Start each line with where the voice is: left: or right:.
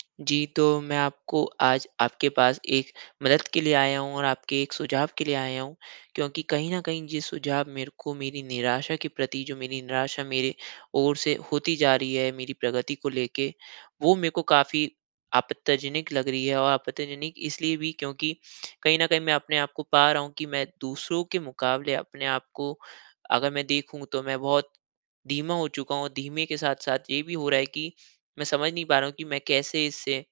right: जी, तो मैं आपको आज आपके पास एक मदद के लिए आया हूँ और आपके एक सुझाव के लिए आया हूँ, क्योंकि कहीं न कहीं ये सुझाव मेरे को मेरी निराशा के प्रति, जो मेरी निराशा मेरे ओर से होती जा रही है मेरी प्रगति को लेके, वो मेरे को काफ़ी आपत्तिजनक लग रही है। और आपत्तिजनक इसलिए भी क्योंकि कहीं न कहीं मैं अपने आप को पा रहा हूँ कि मैं दूसरों के मुकाबले अपने आप को अगर मैं देखूँ, तो मैं बहुत धीमा हो चुका हूँ और धीमे के साथ-साथ ये भी हो रहा है कि मैं समझ नहीं पा रहा हूँ कि मैं कैसे इससे,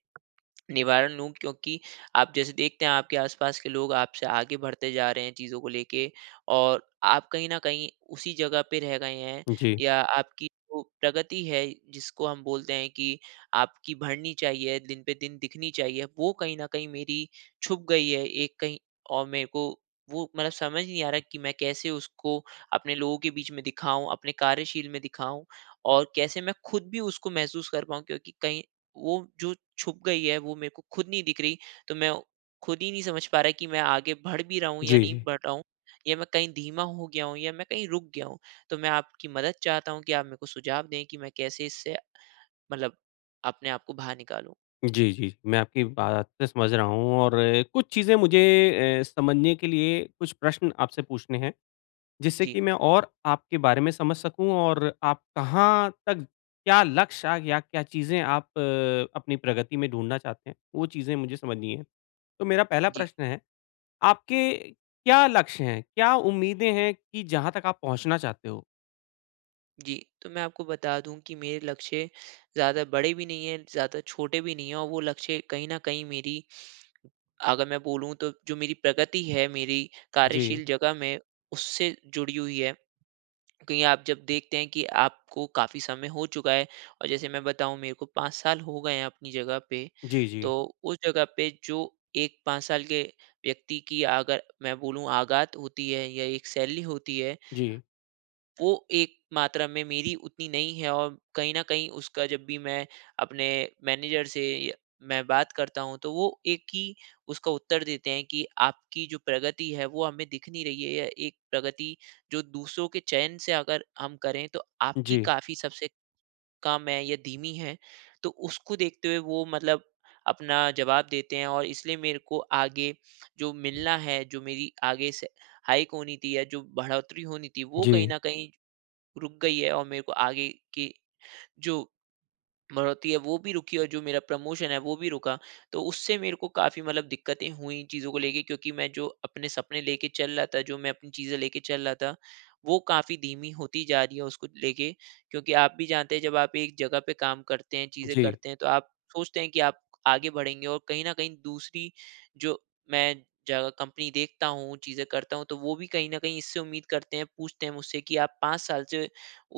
right: निवारण लूँ क्योंकि आप जैसे देखते हैं आपके आस-पास के लोग आपसे आगे बढ़ते जा रहे हैं चीज़ों को लेके और आप कहीं न कहीं उसी जगह पे रह गए हैं
left: जी।
right: या आपकी जो प्रगति है, जिसको हम बोलते हैं कि आपकी बढ़नी चाहिए दिन पे दिन दिखनी चाहिए, वो कहीं न कहीं मेरी छुप गई है एक कहीं और मेरे को वो मतलब समझ नहीं आ रहा कि मैं कैसे उसको अपने लोगों के बीच में दिखाऊँ, अपने कार्यशील में दिखाऊँ, और कैसे मैं खुद भी उसको महसूस कर पाऊँ क्योंकि कहीं वो जो छुप गई है वो मेरे को खुद नहीं दिख रही। तो मैं औ खुद ही नहीं समझ पा रहा कि मैं आगे बढ़ भी रहा हूँ या
left: जी,
right: नहीं
left: जी।
right: बढ़ रहा हूँ, या मैं कहीं धीमा हो गया हूँ या मैं कहीं रुक गया हूँ। तो मैं आपकी मदद चाहता हूँ कि आप मेरे को सुझाव दें कि मैं कैसे इससे, मतलब अपने आप को बाहर निकालूँ?
left: जी, जी। मैं आपकी बातें समझ रहा हूँ और कुछ चीज़ें मुझे ए समझने के लिए कुछ प्रश्न आपसे पूछने हैं, जिससे
right: जी।
left: कि मैं और आपके बारे में समझ सकूँ और आप कहाँ तज क्या लक्ष्य या क्या चीज़ें आप अपनी प्रगति में ढूँढना चाहते हैं, वो चीज़ें मुझे समझनी हैं। तो मेरा पहला
right: जी।
left: प्रश्न है, आपके क्या लक्ष्य हैं? क्या उम्मीदें हैं कि जहाँ तक आप पहुँचना चाहते हो?
right: जी, तो मैं आपको बता दूँ कि मेरे लक्ष्य ज़्यादा बड़े भी नहीं हैं, ज़्यादा छोटे भी नहीं हैं और वो लक्ष्य कहीं न कहीं मेरी, अगर मैं बोलूँ, तो जो मेरी प्रगति है, मेरी
left: जी।
right: कार्यशील जगह में, उससे जुड़ी हुई है। कहीं आप जब देखते हैं कि आपको काफ़ी समय हो चुका है और जैसे मैं बताऊँ, मेरे को 5 साल हो गए हैं अपनी जगह पे,
left: जी, जी।
right: तो उस जगह पे जो एक 5 साल के व्यक्ति की, अगर मैं बोलूँ, आगात होती है या एक सैलरी होती है
left: जी।
right: वो एक मात्रा में मेरी उतनी नहीं है और कहीं न कहीं, उसका जब भी मैं अपने मैनेजर से य मैं बात करता हूँ, तो वो एक ही उसका उत्तर देते हैं कि, "आपकी जो प्रगति है, वो हमें दिख नहीं रही है या एक प्रगति, जो दूसरों के चयन से अगर हम करें, तो आपकी
left: जी।
right: काफ़ी सबसे कम है या धीमी है।" तो उसको देखते हुए, वो मतलब अपना जवाब देते हैं और इसलिए मेरे को आगे जो मिलना है, जो मेरी आगे से हाइक होनी थी या जो बढ़ोतरी होनी थी, वो कहीं
left: जी।
right: न कहीं रुक गई है और मेरे को आगे के जो बढ़ोतरी है, वो भी रुकी और जो मेरा प्रमोशन है, वो भी रुका। तो उससे मेरे को काफ़ी मतलब दिक्क़तें हुईं चीज़ों को लेके, क्योंकि मैं जो अपने सपने लेके चल रहा था, जो मैं अपनी चीज़ें लेके चल रहा था, वो काफ़ी धीमी होती जा रहीं हैं उसको लेके। क्योंकि आप भी जानते हैं, जब आप एक जगह पे काम करते हैं, चीज़ें
left: जी।
right: करते हैं, तो आप सोचते हैं कि आप आगे बढ़ेंगे और कहीं न कहीं दूसरी, जो मैं जगह कंपनी देखता हूँ, चीज़ें करता हूँ, तो वो भी कहीं न कहीं इससे उम्मीद करते हैं, पूछते हैं मुझसे कि, "आप 5 साल से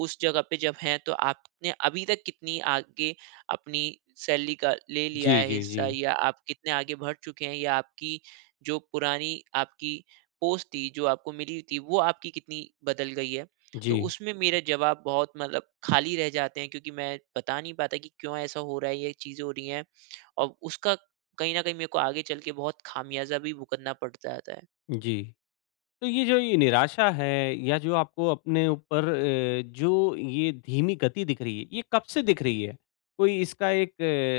right: उस जगह पे जब हैं, तो आपने अभी तक कितनी आगे अपनी सैलरी का ले लिया
left: जी,
right: है
left: जी,
right: हिस्सा
left: जी।
right: या आप कितने आगे बढ़ चुके हैं या आपकी जो पुरानी आपकी पोस्ट थी, जो आपको मिली हुई थी, वो आपकी कितनी बदल गई है?" तो
left: जी।
right: उसमें मेरा जवाब बहुत मतलब खाली रह जाते हैं क्योंकि मैं बता नहीं पाता कि क्यों ऐसा हो रहा है, ये चीज़ें हो रही हैं और उसका कहीं न कहीं मेरे को आगे चल के बहुत खामियाज़ा भी भुगतना पड़ता जाता है।
left: जी। तो ये जो ये निराशा है या जो आपको अपने ऊपर अ, जो ये धीमी गति दिख रही है, ये कब से दिख रही है? कोई इसका एक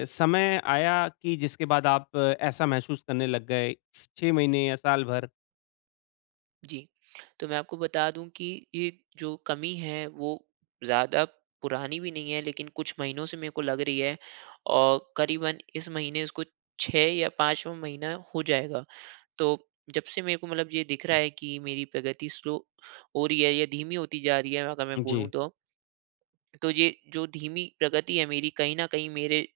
left: समय आया कि जिसके बाद आप ऐसा महसूस करने लग गए, स 6 महीने या साल भर।
right: जी। तो मैं आपको बता दूँ कि ये जो कमी है वो ज़्यादा पुरानी भी नहीं है लेकिन कुछ महीनों से मेरे को लग रही है। और करीबन इस महीने उसको 6 या 5वा महीना हो जाएगा। तो जब से मेरे को मतलब ये दिख रहा है कि मेरी प्रगति स्लो हो रही है या धीमी होती जा रही है अगर मैं बोलूँ
left: जी।
right: तो तो ये जो धीमी प्रगति है मेरी कहीं न कहीं मेरे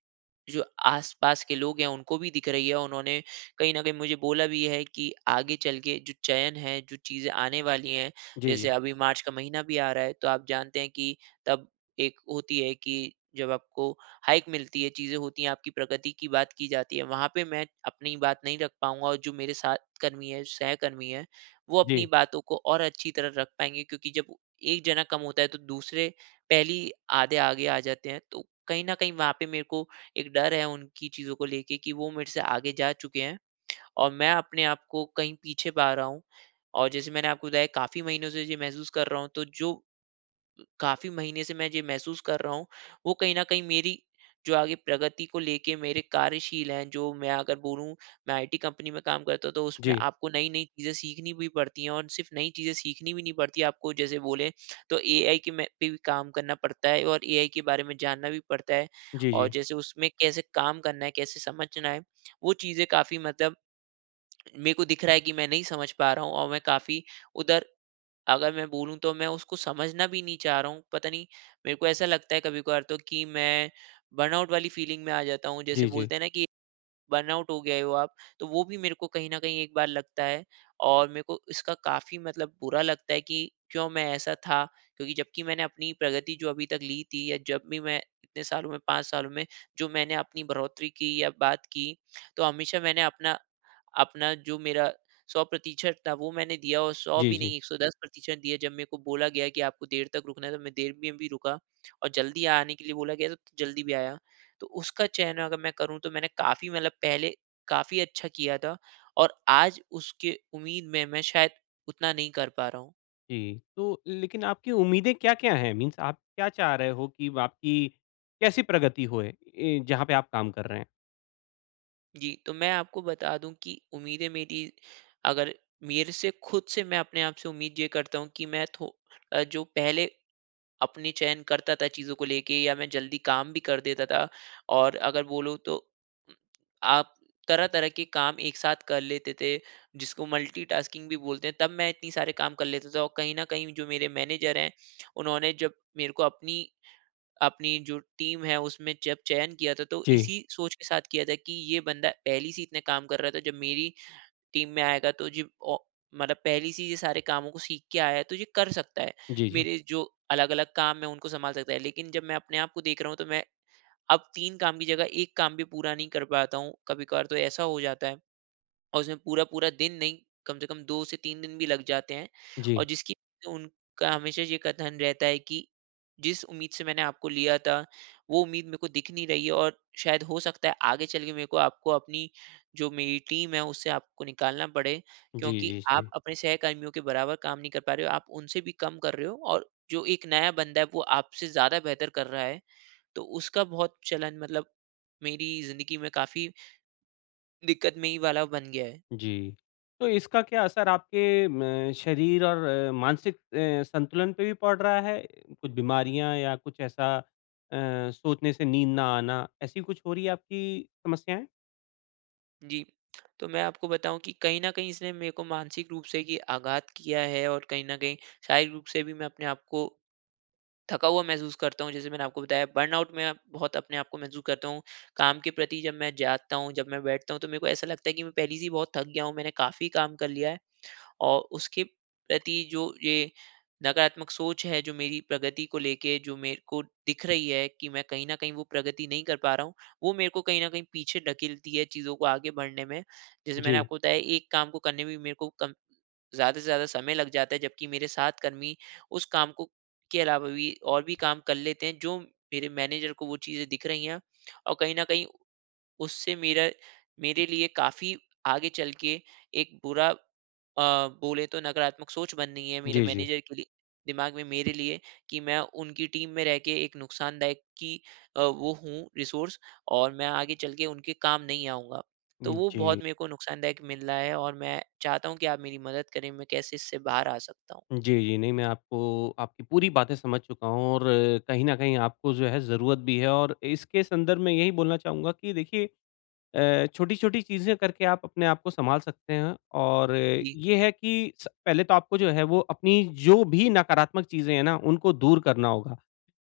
right: जो आस-पास के लोग हैं उनको भी दिख रही है। उन्होंने कहीं न कहीं मुझे बोला भी है कि आगे चल के जो चयन है जो चीज़े आने वाली हैं,
left: जी,
right: जैसे
left: जी।
right: अभी मार्च का महीना भी आ रहा है तो आप जानते है कि तब एक होती है कि जब आपको हाइक मिलती है, चीज़े होती है, आपकी प्रगति की बात की जाती है। वहाँ पे मैं अपनी बात नहीं रख पाऊँगा। और जो मेरे साथ कर्मी है, जो सहकर्मी है वो अपनी
left: जी।
right: बातों को और अच्छी तरह रख पाएँगे। क्योंकि जब 1 जना कम होता है तो दूसरे पहली आधे आगे आ जाते हैं। तो कहीं न कहीं वहाँ पे मेरे को एक डर है उनकी चीज़ो को लेके कि वो मेरे से आगे जा चुके है। और मैं अपने आप को कहीं पीछे पा रहा हूँ। और जैसे मैंने आपको बताया काफ़ी महीनों से ये महसूस कर रहा हूँ तो जो काफ़ी महीने से मैं जो महसूस कर रहा हूँ वो कहीं न कहीं मेरी जो आगे प्रगति को लेके मेरे कार्यशील हैं जो मैं अगर बोलूँ मैं आईटी कंपनी में काम करता हूँ तो उसमें
left: जी।
right: आपको नई-नई चीज़ें सीखनी भी पड़ती है। और सिर्फ़ नई चीज़ें सीखनी भी नहीं पड़ती है आपको जैसे बोले तो एआई के में पे भी काम करना पड़ता है। और एआई के बारे में जानना भी पड़ता है।
left: जी,
right: और
left: जी।
right: जैसे उसमें कैसे काम करना है, कैसे समझना है, वो चीज़ें काफ़ी मतलब मेरे को दिख रहा है कि मैं नहीं समझ पा रहा हूँ। और मैं काफ़ी उधर अगर मैं बोलू तो मैं उसको समझना भी नहीं चाह रहा हूँ। पता नहीं मेरे को ऐसा लगता है कभी-कभार तो की मैं बर्नआउट वाली फीलिंग में आ जाता हूँ।
left: जी,
right: जैसे
left: जी।
right: बोलते है ना कि बर्नआउट हो गए हो आप। तो वो भी मेरे को कहीं न कहीं एक बार लगता है। और मेरे को इसका काफ़ी मतलब बुरा लगता है कि क्यों मैं ऐसा था? क्योंकि जब कि मैंने अपनी प्रगति जो अभी तक ली थी या जब भी मैं इतने सालों में 5 सालों में जो मैंने अपनी बढ़ोतरी की या बात की तो हमेशा मैंने अपना, अपना जो मेरा, 100% था वो मैंने दिया और 100
left: जी,
right: भी
left: जी।
right: नहीं 110% दिया जब मेरे को बोला गया है कि आपको देर तक रुकना है तो मैं देर में भी रुका और जल्दी आने के लिए बोला गया तो जल्दी भी आया। तो उसका चयन अगर मैं करूँ तो मैंने काफ़ी मतलब पहले काफ़ी अच्छा किया था। और आज उसके उम्मीद में मैं शायद उतना नहीं कर पा रहा हूँ।
left: जी, तो लेकिन आपकी उम्मीदें क्या-क्या हैं? मीन्स आप क्या चाह रहे हो कि आपकी कैसी प्रगति होए? ए, जहाँ पे आप काम कर रहे हैं?
right: जी, तो मैं आपको बता दूँ कि उम्मीदें मेरी अगर मेरे से खुद से मैं अपने आपसे उम्मीद ये करता हूँ, कि मैं थो जो पहले अपनी चयन करता था, चीज़ों को लेके या मैं जल्दी काम भी कर देता था, और अगर बोलो तो उम, आप तरह-तरह के काम एक साथ कर लेते थे, जिसको मल्टी टास्किंग भी बोलते हैं, तब मैं इतने सारे काम कर लेता था और कहीं न कहीं जो मेरे मैनेजर हैं, उन्होंने जब मेरे को अपनी अपनी जो टीम है, उसमें जब चयन किया था, तो
left: जी।
right: इसी सोच के साथ किया था, कि ये बंदा पहली से ही इतने काम कर रहा था, जब मेरी टीम में आएगा तो जे ओ मतलब पहली से ही ये सारे कामों को सीख के आया है, तो ये कर सकता है।
left: जी, जी।
right: मेरे जो अलग-अलग काम है, उनको सँभाल सकता है। लेकिन जब मैं अपने आप को देख रहा हूँ, तो मैं, अब 3 काम की जगह 1 काम भी पूरा नहीं कर पाता हूँ। कभी-कभार तो ऐसा हो जाता है, और उसमें पूरा-पूरा दिन नहीं कम से कम 2-3 दिन भी लग जाते हैं। और
left: जी।
right: जिसकी उनका हमेशा ये कथन रहता है कि, "जिस उम्मीद से मैंने आपको लिया था, वो उम्मीद मेरे को दिख नहीं रही है और शायद हो सकता है, आगे चलके मेरे को आपको, अपनी जो मेरी टीम है, उससे आपको निकालना पड़े,
left: जी,
right: क्योंकि
left: जी,
right: आप
left: जी।
right: अपने सहकर्मियों के बराबर काम नहीं कर पा रहे हो, आप उनसे भी कम कर रहे हो। और जो एक नया बंदा है, वो आपसे ज़्यादा बेहतर कर रहा है।" तो उसका बहुत चलन मतलब मेरी जिंदगी में काफ़ी दिक्कतमयी वाला बन गया है।
left: जी। तो इसका क्या असर आपके म शरीर और अ, मानसिक अ, संतुलन पे भी पड़ रहा है? कुछ बीमारियाँ या कुछ ऐसा अ, सोचने से नींद ना आना, ऐसी कुछ हो रही है, आपकी समस्याएँ?
right: जी। तो मैं आपको बताऊँ कि कहीं न कहीं इसने मेरे को मानसिक रूप से की आघात किया है और कहीं न कहीं शारीरिक रूप से भी मैं अपने आप को थका हुआ महसूस करता हूँ जैसे मैंने आपको बताया बर्नआउट में बहुत अपने आपको महसूस करता हूँ। काम के प्रति जब मैं जागता हूँ जब मैं बैठता हूँ, तो मेरे को ऐसा लगता है की मैं पहले से ही बहुत थक गया हूँ मैंने काफ़ी काम कर लिया है। और उसके प्रति जो ये नकारात्मक सोच हैं जो मेरी प्रगति को लेके जो मेरे को दिख रही हैं की मैं कहीं न कहीं वो प्रगति नहीं कर पा रहा हूँ। वो मेरे को कहीं न कहीं पीछे ढकेलती है चीज़ों को आगे बढ़ने में। जैसे मैंने
left: जी।
right: आपको बताया एक काम को करने में भी मेरे को कम ज़्यादा से ज़्यादा समय लग जाता है जब की मेरे साथ कर्मी उस काम को के अलावा भी और भी काम कर लेते हैं जो मेरे मैनेजर को वो चीजें दिख रही है। और कहीं न कहीं उससे मेरा मेरे लिए काफ़ी आगे चल के एक बुरा अ, बोले तो नकारात्मक सोच बननी है मेरे
left: जी, जी।
right: मैनेजर के लिए दिमाग में मेरे लिए कि मैं उनकी टीम में रह के एक नुकसानदायक कि अ, वो हूँ रिसोर्स और मैं आगे चल के उनके काम नहीं आऊँगा। तो वो
left: जी।
right: बहुत मेरे को नुकसानदायक मिल रहा है और मैं चाहता हूँ कि आप मेरी मदद करें मैं कैसे इससे बाहर आ सकता हूँ?
left: जी, जी। नहीं मैं आपको आपकी पूरी बातें समझ चूका हूँ और कहीं न कहीं आपको जो है ज़रूरत भी है, और इसके संदर्भ में यही बोलना चाहूँगा कि देखिए अ, छोटी-छोटी चीज़ें करके आप अपने आप को सँभाल सकते हैं और
right: जी।
left: ये है कि स पहले तो आपको जो है वो अपनी जो भी नकारात्मक चीज़ें हैं ना, उनको दूर करना होगा।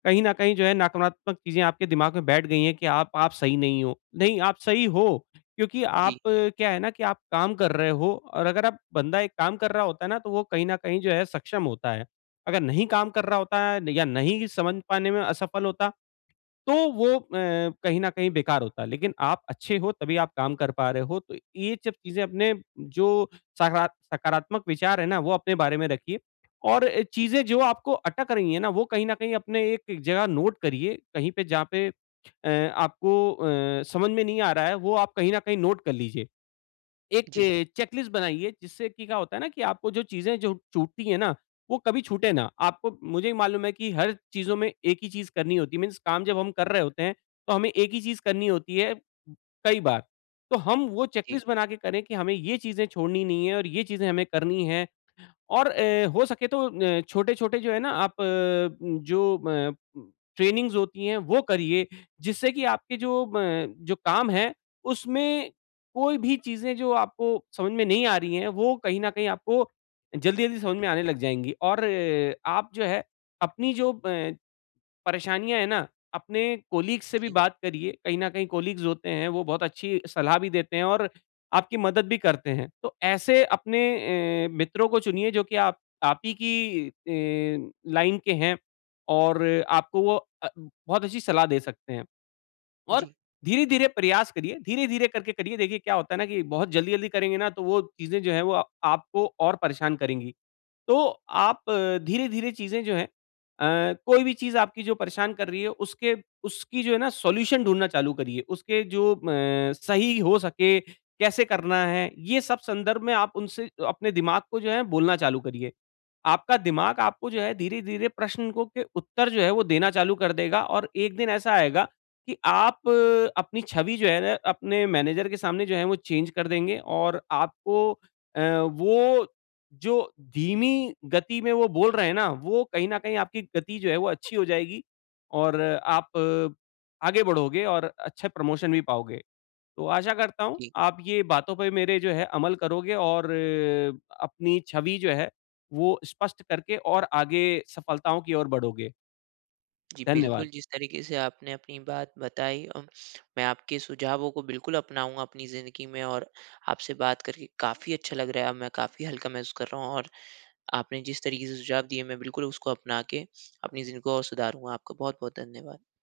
left: कहीं न कहीं जो है नकारात्मक चीज़ें आपके दिमाग में बैठ गई हैं कि आप आप सही नहीं हो। नहीं आप सही हो, क्योंकि आप
right: जी।
left: क्या है ना कि आप काम कर रहे हो, और अगर आप बंदा एक काम कर रहा होता है ना, तो वो कहीं न कहीं जो है सक्षम होता है। अगर नहीं काम कर रहा होता है या नहीं समझ पाने में असफल होता तो वो अ, कहीं न कहीं बेकार होता। लेकिन आप अच्छे हो तभी आप काम कर पा रहे हो तो ये सब चीज़ें अपने जो सकारात सकारात्मक विचार हैं ना वो अपने बारे में रखिए। और अ, चीज़ें जो आपको अटक रही है ना, वो कहीं न कहीं अपने एक जगह नोट करिए, कहीं पे जहाँ पे अ, आपको अ, समझ में नहीं आ रहा है वो आप कहीं न कहीं नोट कर लीजिए। एक
right: जी।
left: चेकलिस्ट बनाइए जिससे की क्या होता है ना कि आपको जो चीज़ें जो छूटती है ना वो कभी छूटे ना। आपको मुझे भी मालूम है कि हर चीज़ों में एक ही चीज़ करनी होती है मीन्स काम जब हम कर रहे होते हैं तो हमें एक ही चीज़ करनी होती है, कई बार। तो हम वो चेक
right: जी।
left: लिस्ट बना के करें कि हमें ये चीज़ें छोड़नी नहीं है और ये चीज़ें हमें करनी है और अ, हो सके न तो अ, छोटे-छोटे जो है ना, आप अ, जो अ, ट्रेनिंगस होती हैं वो करिए जिससे की आपके जो अ, जो काम है उसमें कोई भी चीज़ें जो आपको समझ में नहीं आ रही है वो कहीं न कहीं आपको जल्दी-जल्दी समझ में आने लग जाएँगी। और आप जो है, अपनी जो अ, परेशानियाँ है ना अपने कलीग्स से भी
right: जी।
left: बात करिए कहीं न कहीं कलीग्स होते हैं वो बहुत अच्छी सलाह भी देते हैं और आपकी मदद भी करते हैं। तो ऐसे अपने अ, मित्रों को चुनिए जो की आप आप ही की अ, लाइन के हैं। और आपको वो अ, बहुत अच्छी सलाह दे सकते हैं। और
right: जी।
left: धीरे-धीरे प्रयास करिए, धीरे-धीरे करके करिए देखिए क्या होता है ना, कि बहुत जल्दी-जल्दी करेंगे ना तो वो चीज़ें जो हैं वो अ, आपको और परेशान करेंगी। तो आप धीरे-धीरे चीज़ें जो हैं अ, कोई भी चीज़ आपकी जो परेशान कर रही है उसके उसकी जो है ना सॉल्यूशन ढूँढ़ना चालू करिए। उसके जो अ, सही हो सके, कैसे करना है ये सब संदर्भ में आप उनसे अपने दिमाग को जो है बोलना चालू करिए। आपका दिमाग आपको जो है धीरे-धीरे प्रश्न को के उत्तर जो है वो देना चालू कर देगा और एक दिन ऐसा आएगा, कि आप अपनी छवि जो है ना अपने मैनेजर के सामने जो है वो चेंज कर देंगे और आपको अ, वो जो धीमी गति में वो बोल रहे हैं ना, वो कहीं न कहीं आपकी गति जो है वो अच्छी हो जाएगी। और आप, आगे बढ़ोगे और अच्छे प्रमोशन भी पाओगे। तो आशा करता हूँ
right: जी।
left: आप ये बातों पे मेरे जो है अमल करोगे और, अपनी छवि जो है वो स्पष्ट करके और आगे सफलताओं की ओर बढ़ोगे।
right: जी बिल्कुल,
left: धन्यवाद।
right: जिस तरीके से आपने अपनी बात बताई अ, मैं आपके सुझावों को बिल्कुल अपनाऊँगा अपनी ज़िंदगी में और आपसे बात करके काफ़ी अच्छा लग रहा है अब मैं काफ़ी हल्का महसूस कर रहा हूँ और आपने जिस तरीके से सुझाव दिए मैं बिल्कुल उसको अपना के अपनी ज़िंदगी को और सुधारूँगा। आपको बहुत-बहुत धन्यवाद।